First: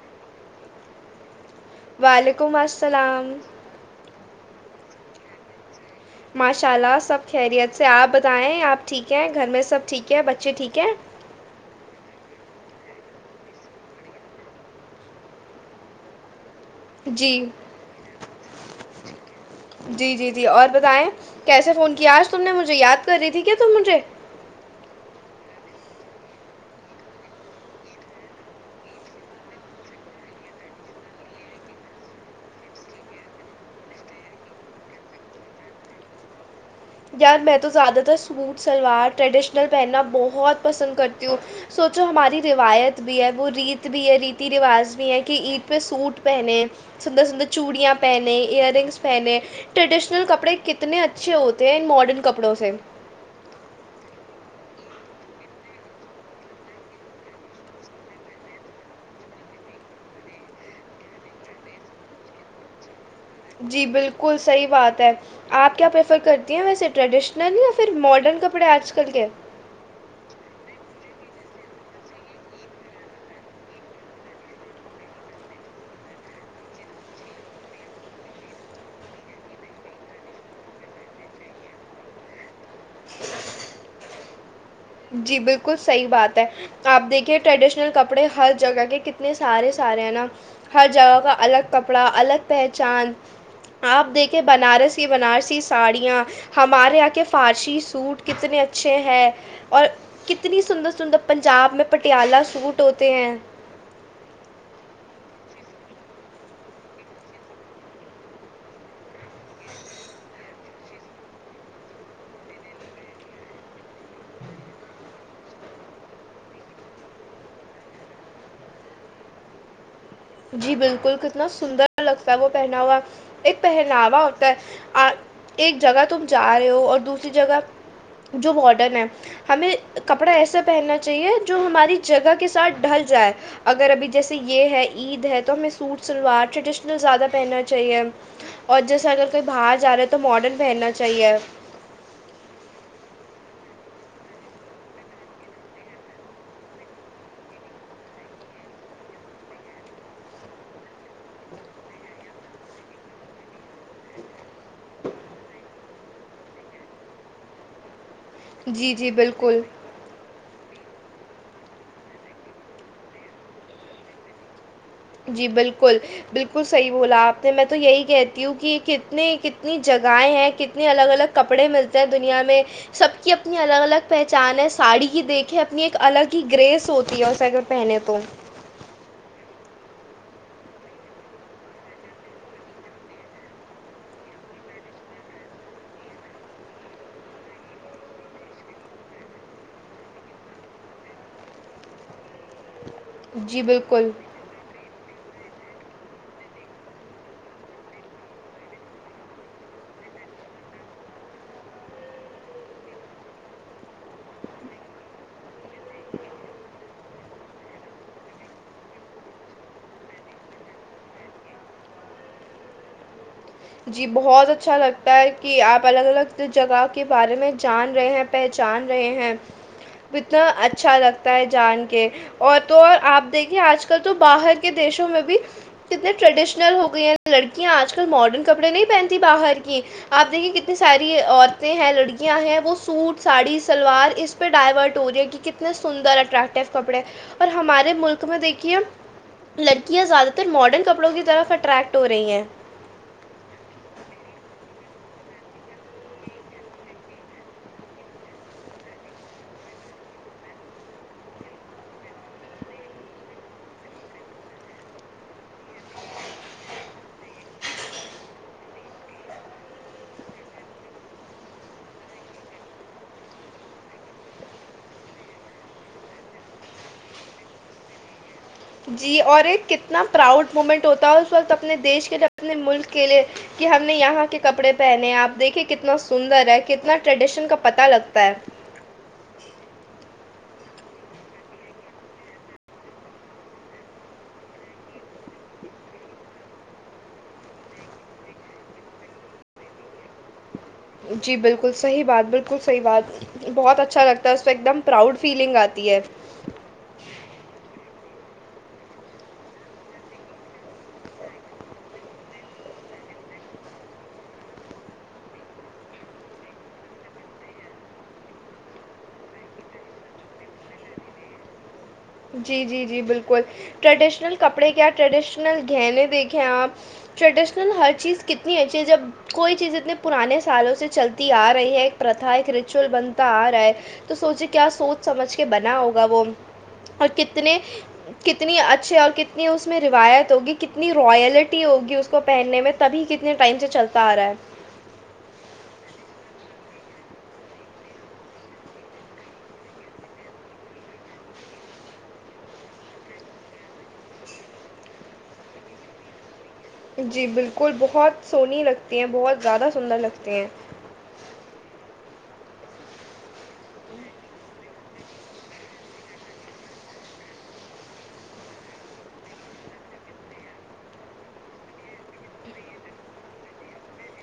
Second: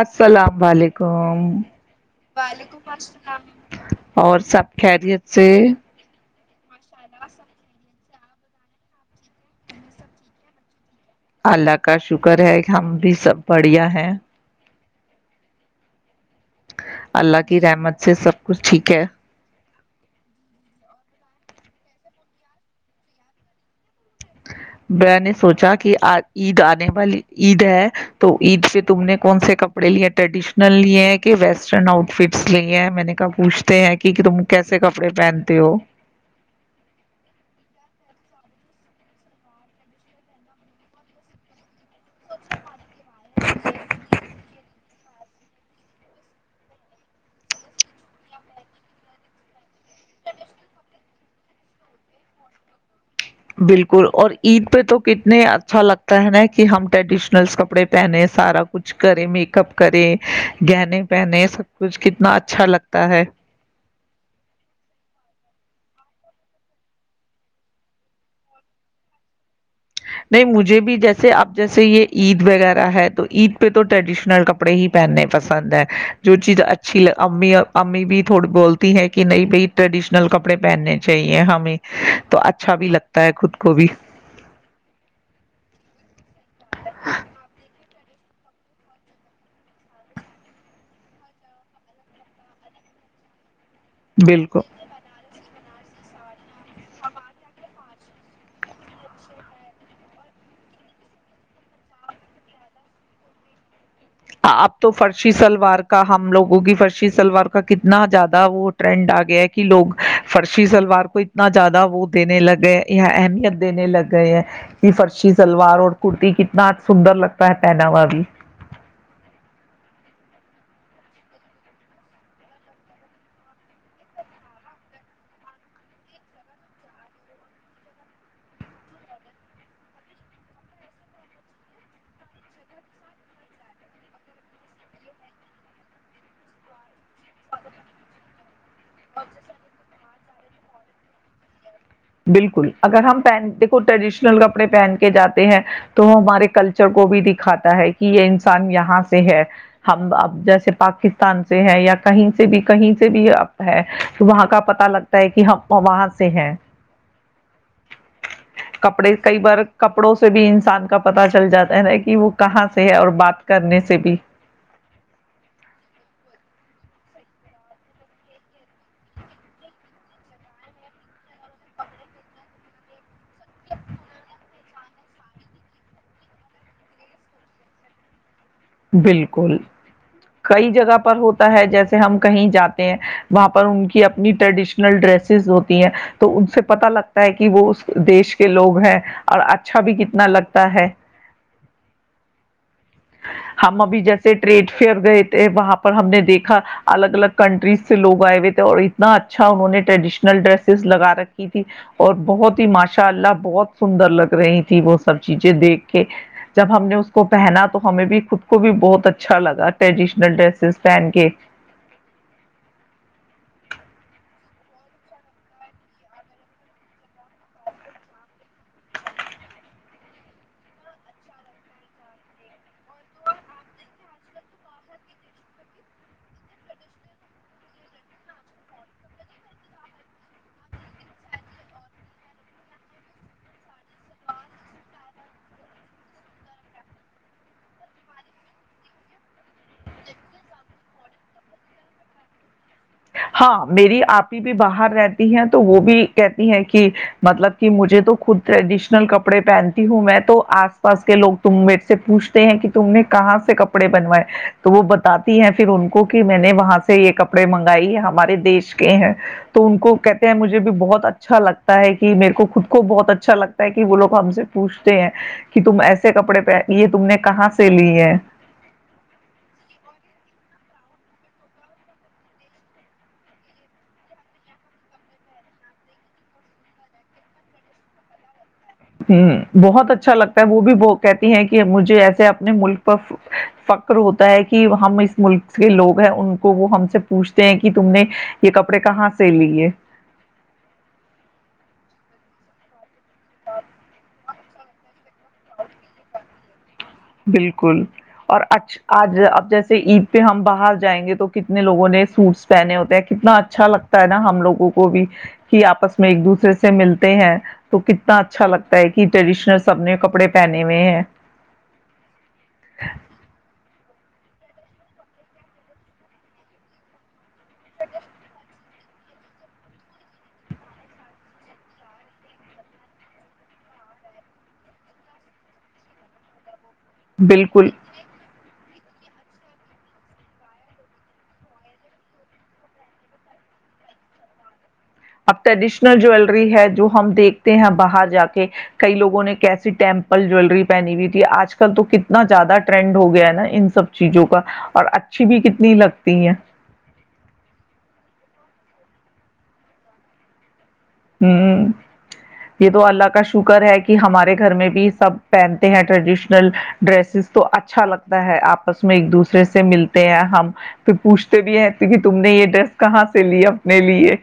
السلام بالییکوم وعلیکم السلام اور سب خیریت سے ماشاء اللہ سب خیریت سے آپ بتائیں آپ ٹھیک ہیں گھر میں سب ٹھیک ہے بچے ٹھیک ہے اللہ کا شکر ہے ہم بھی سب بڑھیا ہیں جی اللہ کی رحمت سے سب کچھ ٹھیک ہے جی جی جی اور بتائیں کیسے فون کیا آج تم نے مجھے یاد کر رہی تھی کیا تم مجھے ب نے سوچا کہ عید آنے والی عید ہے تو عید پہ تم نے کون سے کپڑے لیے ہیں ٹریڈیشنل لیے ہیں کہ ویسٹرن آؤٹ فٹس لیے ہیں میں نے کہا پوچھتے ہیں کہ تم کیسے کپڑے پہنتے ہو یار میں تو زیادہ تر سوٹ شلوار ٹریڈیشنل پہننا بہت پسند کرتی ہوں سوچو ہماری روایت بھی ہے وہ ریت بھی ہے ریتی رواج بھی ہیں کہ عید پہ سوٹ پہنےیں سندر سندر چوڑیاں پہنے ایئر رنگس پہنے ٹریڈیشنل کپڑے کتنے اچھے ہوتے تین ماڈن کپڑوں سے بالکل اور عید پہ تو کتنے اچھا لگتا ہے نا کہ ہم ٹریڈیشنل کپڑے پہنے سارا کچھ کریں میک اپ کریں گہنے پہنے سب کچھ کتنا اچھا لگتا ہے جی بالکل صحیح بات ہے آپ کیا پریفر کرتی ہیں ویسے ٹریڈیشنل یا پھر ماڈرن کپڑے آج کل کے نہیں مجھے بھی جیسے اب جیسے یہ عید وغیرہ ہے تو عید پہ تو ٹریڈیشنل کپڑے ہی پہننے پسند ہے جو چیز اچھی امی امی بھی تھوڑی بولتی ہے کہ نہیں بھائی ٹریڈیشنل کپڑے پہننے چاہیے ہمیں تو اچھا بھی لگتا ہے خود کو بھی جی بالکل صحیح بات آپ دیکھیے ٹریڈیشن کڑے ہر جگہ کے کتنے سارے سارے ہیں نا ہر جہ کا الگ کڑا الگ پہچ آپ دیکھیں بالکل بنارس ہی ونارسی ساڑیاں ہمارے یہاں کے فارسی سوٹ کتنے اچھے ہیں اور کتنی سندر سندر پنجاب میں پٹیالہ سوٹ ہوتے ہیں اب تو فرشی سلوار کا ہم لوگوں کی فرشی سلوار کا کتنا زیادہ وہ ٹرینڈ آ گیا کہ لوگ فرشی سلوار کو اتنا زیادہ وہ دینے لگ گئے یا اہمیت دینے لگ گئے ہیں کہ فرشی سلوار اور کرتی کتنا سندر لگتا ہے پہنا والی جی بالکل کتنا سندر لگتا ہے وہ پہنا ہوا ایک پہناوا ہوتا ہے ایک جگہ تم جا رہے ہو اور دوسری جگہ جو بارڈرن ہے ہمیں کپڑا ایسا پہننا چاہیے جو ہماری جگہ کے ساتھ ڈھل جائے اگر ابھی جیسے یہ ہے عید ہے تو ہمیں سوٹ شلوار ٹریڈیشنل زیادہ پہننا چاہیے اور جیسے اگر کوئی باہر جا رہا ہے تو ماڈرن پہننا چاہیے بالکل اگر ہم پن دیکھو ٹریڈیشنل کپڑے پہن کے جاتے ہیں تو وہ ہمارے کلچر کو بھی دکھاتا ہے کہ یہ انسان یہاں سے ہے ہم اب جیسے پاکستان سے ہے یا کہیں سے بھی کہیں سے بھی اب ہے تو وہاں کا پت لگتا ہے کہ ہم وہاں سے ہے جی جی کپڑے کئی بار بالکل کپڑوں سے بھی انسان کا پتا چل جاتا ہے نا کہ وہ کہاں سے ہے اور بات کرنے سے بھی جی بالکل بالکل صحیح بولا آپ نے میں تو یہی کہتی ہوں کہ کتنی کتنی جگہیں ہیں کتنے الگ الگ کپڑے ملتے ہیں دنیا میں سب کی اپنی الگ الگ پہچان ہے ساڑی کی دیکھیں اپنی ایک الگ ہی گریس ہوتی ہے اس سیک پہنے تو بالکل کئی جگہ پر ہوتا ہے جیسے ہم کہیں جاتے ہیں وہاں پر ان کی اپنی ٹریڈیشنل ڈریسز ہوتی ہیں تو ان سے پتا لگتا ہے کہ وہ اس دیش کے لوگ ہیں اور اچھا بھی کتنا لگتا ہے جی ہم ابھی بالکل، جیسے ٹریڈ فیئر گئے تھ وہاں پر ہم نے دیکھا الگ الگ کنٹریز سے لوگ آئے ہوئے تھے اور اتنا اچھا انہوں نے ٹریڈیشنل ڈریسز لگا رکھی تھی اور بہت ہی ماشاء اللہ بہت سندر لگ رہی تھی وہ سب چیزیں دیکھ کے جب ہم نے اس کو پہنا تو ہمیں بھی خود کو بھی بہت اچھا لگا ٹریڈیشنل ڈریسز پہن کے جی بہت اچھا لگتا ہے کہ آپ الگ الگ جگہ کے بارے میں جان رہے ہیں پہچان رہے ہیں اتنا اچھا لگتا ہے جان کے اور تو آپ دیکھیے آج کل تو باہر کے دیشوں میں بھی کتنے ٹریڈیشنل ہو گئی ہیں لڑکیاں آج کل ماڈرن کپڑے نہیں پہنتی باہر کی آپ دیکھیے کتنی ساری عورتیں ہیں لڑکیاں ہیں وہ سوٹ ساڑی سلوار اس پہ ڈائیورٹ ہو رہی ہیں کہ کتنے سندر اٹریکٹیو کپڑے اور ہمارے ملک میں دیکھیے لڑکیاں زیادہ تر ماڈرن کپڑوں کی طرف اٹریکٹ ہو رہی ہیں ہاں میری آپ ہی بھی باہر رہتی ہے تو وہ بھی کہتی ہیں کہ مطلب کہ مجھے تو خود ٹریڈیشنل کپڑے پہنتی ہوں میں تو آس پاس کے لوگ تم میر سے پوچھتے ہیں کہ تم نے کہاں سے کپڑے بنوائے تو وہ بتاتی ہیں پھر ان کو کہ میں نے وہاں سے یہ کپڑے منگ ہمارے دیش کے ہیں تو ان کو کہتے ہیں مجھے بھی بہت اچھا لگتا ہے کہ میرے کو خود کو بہت اچھا لگتا ہے کہ وہ لوگ ہم سے پوچھتے ہیں کہ تم ایسے کپڑے پہن یہ تم نے کہاں سے لی ہیں جی اور ایک کتنا پراؤڈ مومنٹ ہوتا ہے اس وقت اپنے دیش کے لیے اپنے ملک کے لیے کہ ہم نے یہاں کے کپڑے پہنے ہیں آپ دیکھیے کتنا سندر ہے کتنا ٹریڈیشن کا پتہ لگتا ہے ہ بہت اچھا لگتا ہے وہ بھی وہ کہتی ہیں کہ مجھے ایسے اپنے ملک پر فکر ہوتا ہے کہ ہم اس ملک کے لوگ ہیں ان کو وہ ہم سے پوچھتے ہیں کہ تم نے یہ کپڑے کہاں سے لیے جی بالکل صحیح بات بالکل صحیح بات بہت اچھا لگتا ہے اس پہ ایک دم پراؤڈ فیلنگ آتی ہے بالکل اور اچھ آج اب جیسے عید پہ ہم باہر جائیں گے تو کتنے لوگوں نے سوٹس پہنے ہوتے ہیں کتنا اچھا لگتا ہے نا ہم لوگوں کو بھی کہ آپس میں ایک دوسرے سے ملتے ہیں تو کتنا اچھا لگتا ہے کہ ٹریڈیشنل سب نے کپڑے پہنے ہوئے ہیں جی جی جی بالکل ٹریڈیشنل کپڑے کیا ٹریڈیشنل گہنے دیکھیں آپ ٹریڈشنل ہر چیز کتنی ہےچ چ جب کوئی چیز اتنے پرانے سالوں سے چلتی آ رہی ہے ایک پرتھ ایک ریچوئول بنتا آ رہا ہے تو سوچے کیا سوچ سمجھ کے بنا ہوگا وہ اور کتنے بالکل کتنی اچھے اور کتنی اب ٹریڈیشنل جیلری ہے جو ہم دیکھتے ہیں باہر جا کے کئی لوگوں نے کیسی ٹیمپل جیلری پہنی ہوئی تھی آج کل تو کتنا زیادہ ٹرینڈ ہو گیا ہے نا ان سب چیزوں کا اور اچھی بھی کتنی لگتی ہیں جی بالکل بہت سونی لگتی ہیں بہت زیادہ سندر لگتی ہیں ہوں یہ تو اللہ کا شکر ہے کہ ہمارے گھر میں بھی سب پہنتے ہیں ٹریڈیشنل ڈریسز تو اچھا لگتا ہے آپس میں ایک دوسرے سے ملتے ہیں ہم پھر پوچھتے بھی ہیں کہ تم نے یہ ڈریس کہاں سے لی اپنے لیے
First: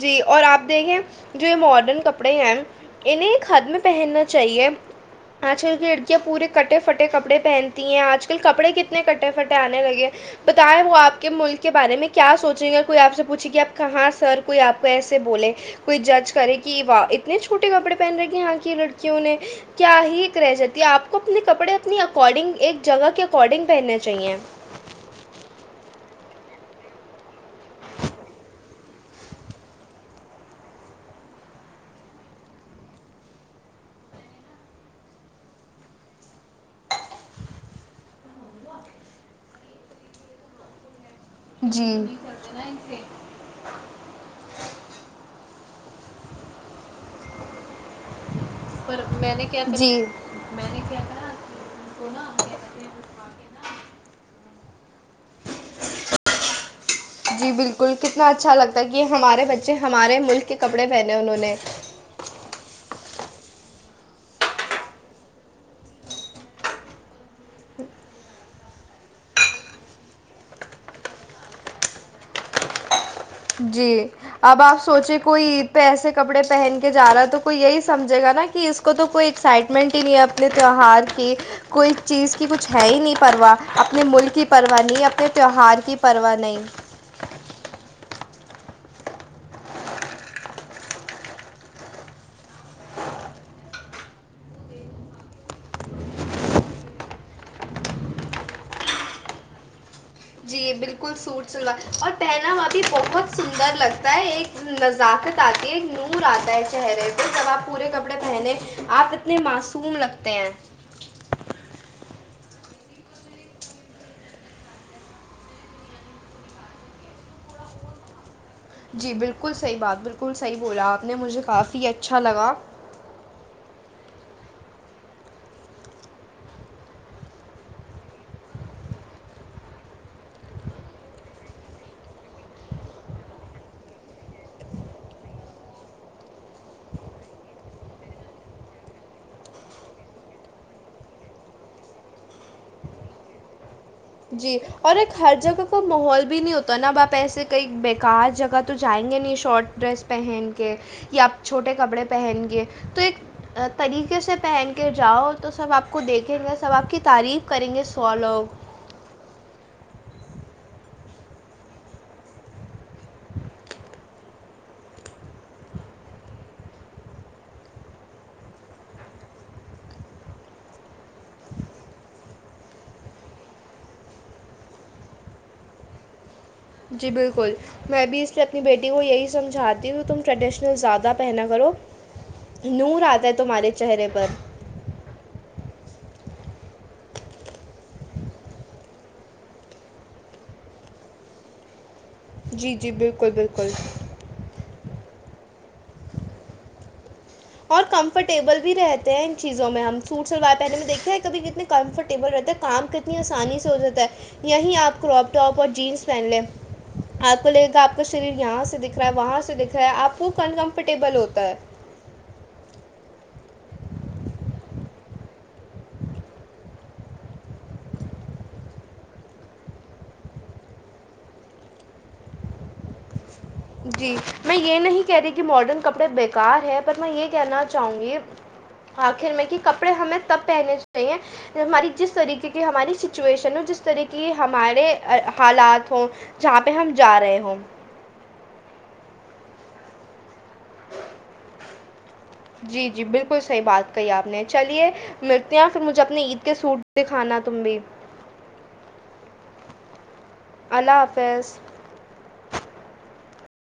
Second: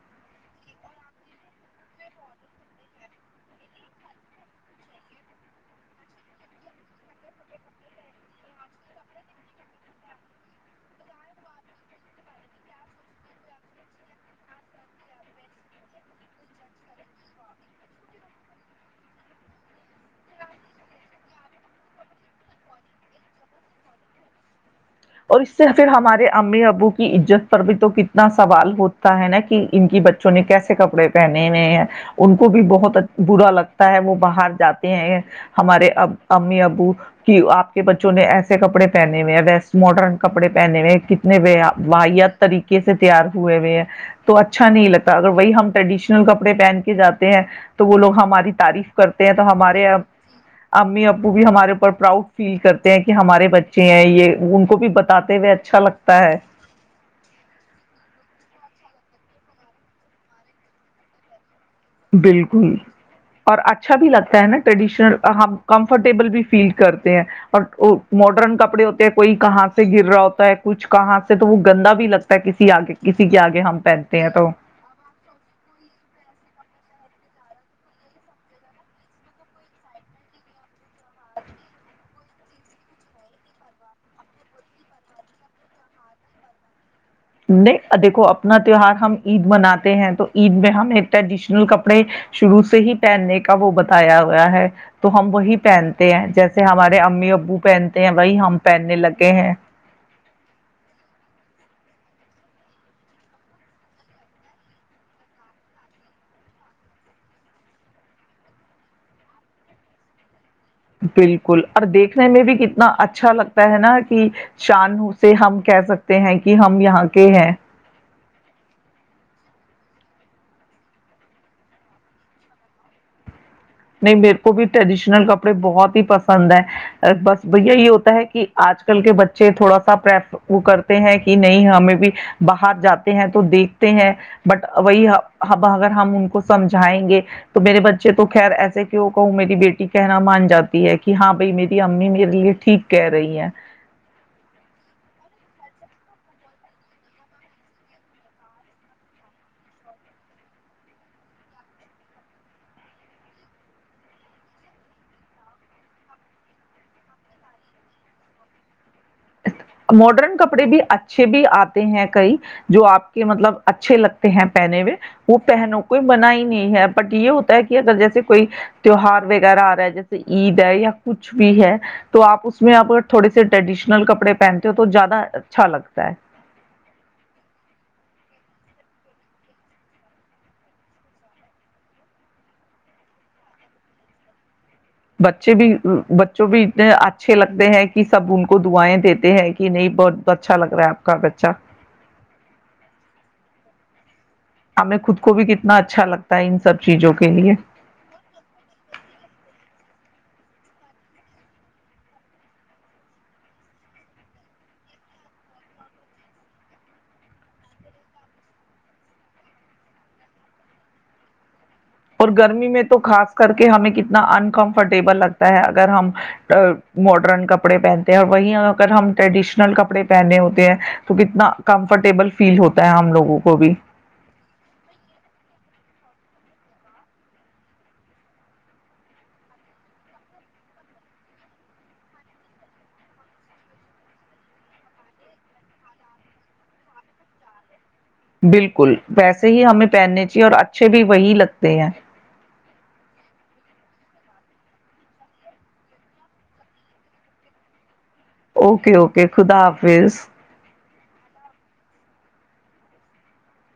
جی اور آپ دیکھیں جو یہ ماڈرن کپڑے ہیں انہیں ایک حد میں پہننا چاہیے آج کل کی لڑکیاں پورے کٹے پھٹے کپڑے پہنتی ہیں آج کل کپڑے کتنے کٹے پھٹے آنے لگے بتائیں وہ آپ کے ملک کے بارے میں کیا سوچیں گے کوئی آپ سے پوچھے گ آپ کہاں سر کوئی آپ کو ایسے بولے کوئی جج کرے کہ واہ اتنے چھوٹے کپڑے پہن رہے ہیں یہاں کی لڑکیوں نے کیا ہی ایک رہ جاتی ہے آپ کو اپنے کپڑے اپنی اکارڈنگ ایک جگہ کے اکارڈنگ پہننے چاہیے اور اس سے پھر ہمارے امی ابو کی عزت پر بھی تو کتنا سوال ہوتا ہے نا کہ ان کی بچوں نے کیسے کپڑے پہنے ہوئے ہیں ان کو بھی بہت برا لگتا ہے وہ باہر جاتے ہیں ہمارے ا امی ابو کہ آپ کے بچوں نے ایسے کپڑے پہنے ہوئے ہیں ویسٹ ماڈرن کپڑے پہنے ہوئے جی ویات طریقے سے تیار ہوئے ہوئے ہیں تو اچھا نہیں لگتا اگر وہی ہم ٹڈشنل کپڑ پہن جاتے ہیں تو وہ لوگ ہماری تعریف پر کرتے ہیں میں نے تو کیا ہمارے جی امی ابو بھی ہمارے اوپر پراؤڈ فیل کرتے ہیں کہ ہمارے بچے ہیں یہ [inaudible] بھی بتا ے ہوئے اچھا لگتا ہے یہ ہمارے بچے ہمارے ملک کے کپڑے پہنے انہوں نے بالکل اور اچھا بھی لگتا ہے نا ٹریڈیشنل ہم کمفرٹیبل بھی فیل کرتے ہیں اور ماڈرن کپڑے ہوتے ہیں کوئی کہاں سے گر رہا ہوتا ہے کچھ کہاں سے تو وہ گندا بھی لگتا ہے کسی آگے ک جی اب آپ سوچے کوئی عید پہ ایسے کپڑے پہن کے جا رہا ہے تو کوئی یہی سمجے گا نا کہ اس کو تو کوئی ایکسائٹمنٹ ہی نہیں ہے اپنے تیوار کی کوئی چیز کی کچھ ہے ہی نہیں پرواہ اپنے ملک کی پرواہ نہیں اپنے تیوار کی پرواہ نہیں نہیں دیکھو اپنا تیوار ہم عید مناتے ہیں تو عید میں ہمیں ٹریڈیشنل کپڑے شروع سے ہی پہننے کا وہ بتایا ہویا ہے تو ہم وہی پہنتے ہیں جیسے ہمارے امی ابو پہنتے ہیں وہی ہم پہننے لگے ہیں جی بالکل سوٹ سلوار اور پہنا وہا بھی بہت سندر لگتا ہے ایک نزاکت آتی ہے ایک نور آتا ہے چہرے پ جب آپ پورے کپڑے پہنے آپ اتنے معصوم لگتے ہیں بالکل اور دیکھنے میں بھی کتنا اچھا لگتا ہے نا کہ شان سے ہم کہہ سکتے ہیں کہ ہم یہاں کے ہیں جی بالکل صحیح بات بالکل صحیح بولا آپ نے مجھے کافی اچھا لگا نہیں میرے کو بھی ٹریڈیشنل کپڑے بہت ہی پسند ہے بس یہی ہوتا ہے کہ آج کل کے بچے تھوڑا سا پرف کرتے ہیں کہ نہیں ہمیں بھی باہر جاتے ہیں تو دیکھتے ہیں بٹ وہی اگر ہم ان کو سمجھائیں گے تو میرے بچے تو خیر ایسے کیوں کہوں میری بیٹی کہنا مان جاتی ہے کہ ہاں بھائی میری امی میرے لیے ٹھیک کہہ رہی ہیں جی اور ایک ہر جگہ کا ماحول بھی نہیں ہوتا نا اب آپ ایسے کئی ب کار جگہ تو جائیں گے نہیں شارٹ ڈریس پہن کے یا آپ چھوٹے کپڑے پہن کے تو ایک طریقے سے پہن کے جاؤ تو سب آپ کو دیکھیں گے سب آپ کی تعریف کریں گے سو لوگ ماڈرن کپڑے بھی اچھے بھی آتے ہیں کئی جو آپ کے مطلب اچھے لگتے ہیں پہنے میں وہ پہنوں کوئی منا ہی نہیں ہے بٹ یہ ہوتا ہے کہ اگر جیسے کوئی تیوہار وغیرہ آ رہا ہے جیسے عید ہے یا کچھ بھی ہے تو آپ اس میں تھوڑے سے ٹریڈیشن کپڑے پہنتے ہو تو زیادہ اچھا لگتا ہے جی بالکل میں بھی اس پہ اپنی بیٹی کو یہی سمجھاتی ہوں کہ تم ٹریڈیشنل زیادہ پہنا کرو نور آتا ہے تمہارے چہرے پر بچے بھی بچوں بھی اتنے اچھے لگتے ہیں کہ سب ان کو دعائیں دیتے ہیں کہ نہیں بہت اچھا لگ رہا ہے آپ کا بچہ جی جی بالکل بالکل خود کو بھی کتنا اچھا لگتا ہے ان سب چیزوں کا اور کمفرٹیبل بھی رہتے ہیں ان چیزوں میں ہم سوٹ شلوار پہنے میں دیکھتے ہے کبھی کتنے کمفرٹیبل رہتا ہے کام کتنی آسانی سے ہو جاتا ہے یہیں آپ کراپ ٹاپ اور جینس پہن لیں آپ کو لگے گا آپ کا شریر یہاں سے دکھ رہا ہے وہاں سے دکھ رہا ہے آپ کو کن کمفرٹیبل ہوتا ہے اور گرمی میں تو خاص کر کے ہمیں کتنا انکمفرٹیبل لگتا ہے اگر ہم ماڈرن کپڑے پہنتے ہیں اور وہ اگر ہم ٹریڈیشنل کپڑے پہنے ہوتے ہیں تو کتنا کمفرٹیبل فیل ہوتا ہے ہم لوگوں کو بھی جی میں یہ نہیں کہہ رہی کہ ماڈرن کپڑے ب کار ہے پر میں یہ کہنا چاہوں گی آخر میں کہ کپڑے ہمیں تب پہنے چاہے ہماری جس طریقے کی ہماری سچویشن ہو جس طریقے ہمارے حالات ہوں جہاں پہ ہم جا رہے ہوں بالکل پیسے ہی ہمیں پہننے اور اچھے بھی وہی لگتے ہیں کئی آپ نے چلیے ملتے ہیں پھر مجھے اپنے عید کے سٹ دکھانا تم بھی اوکے اوکے خدا حافظ اللہ حافیظ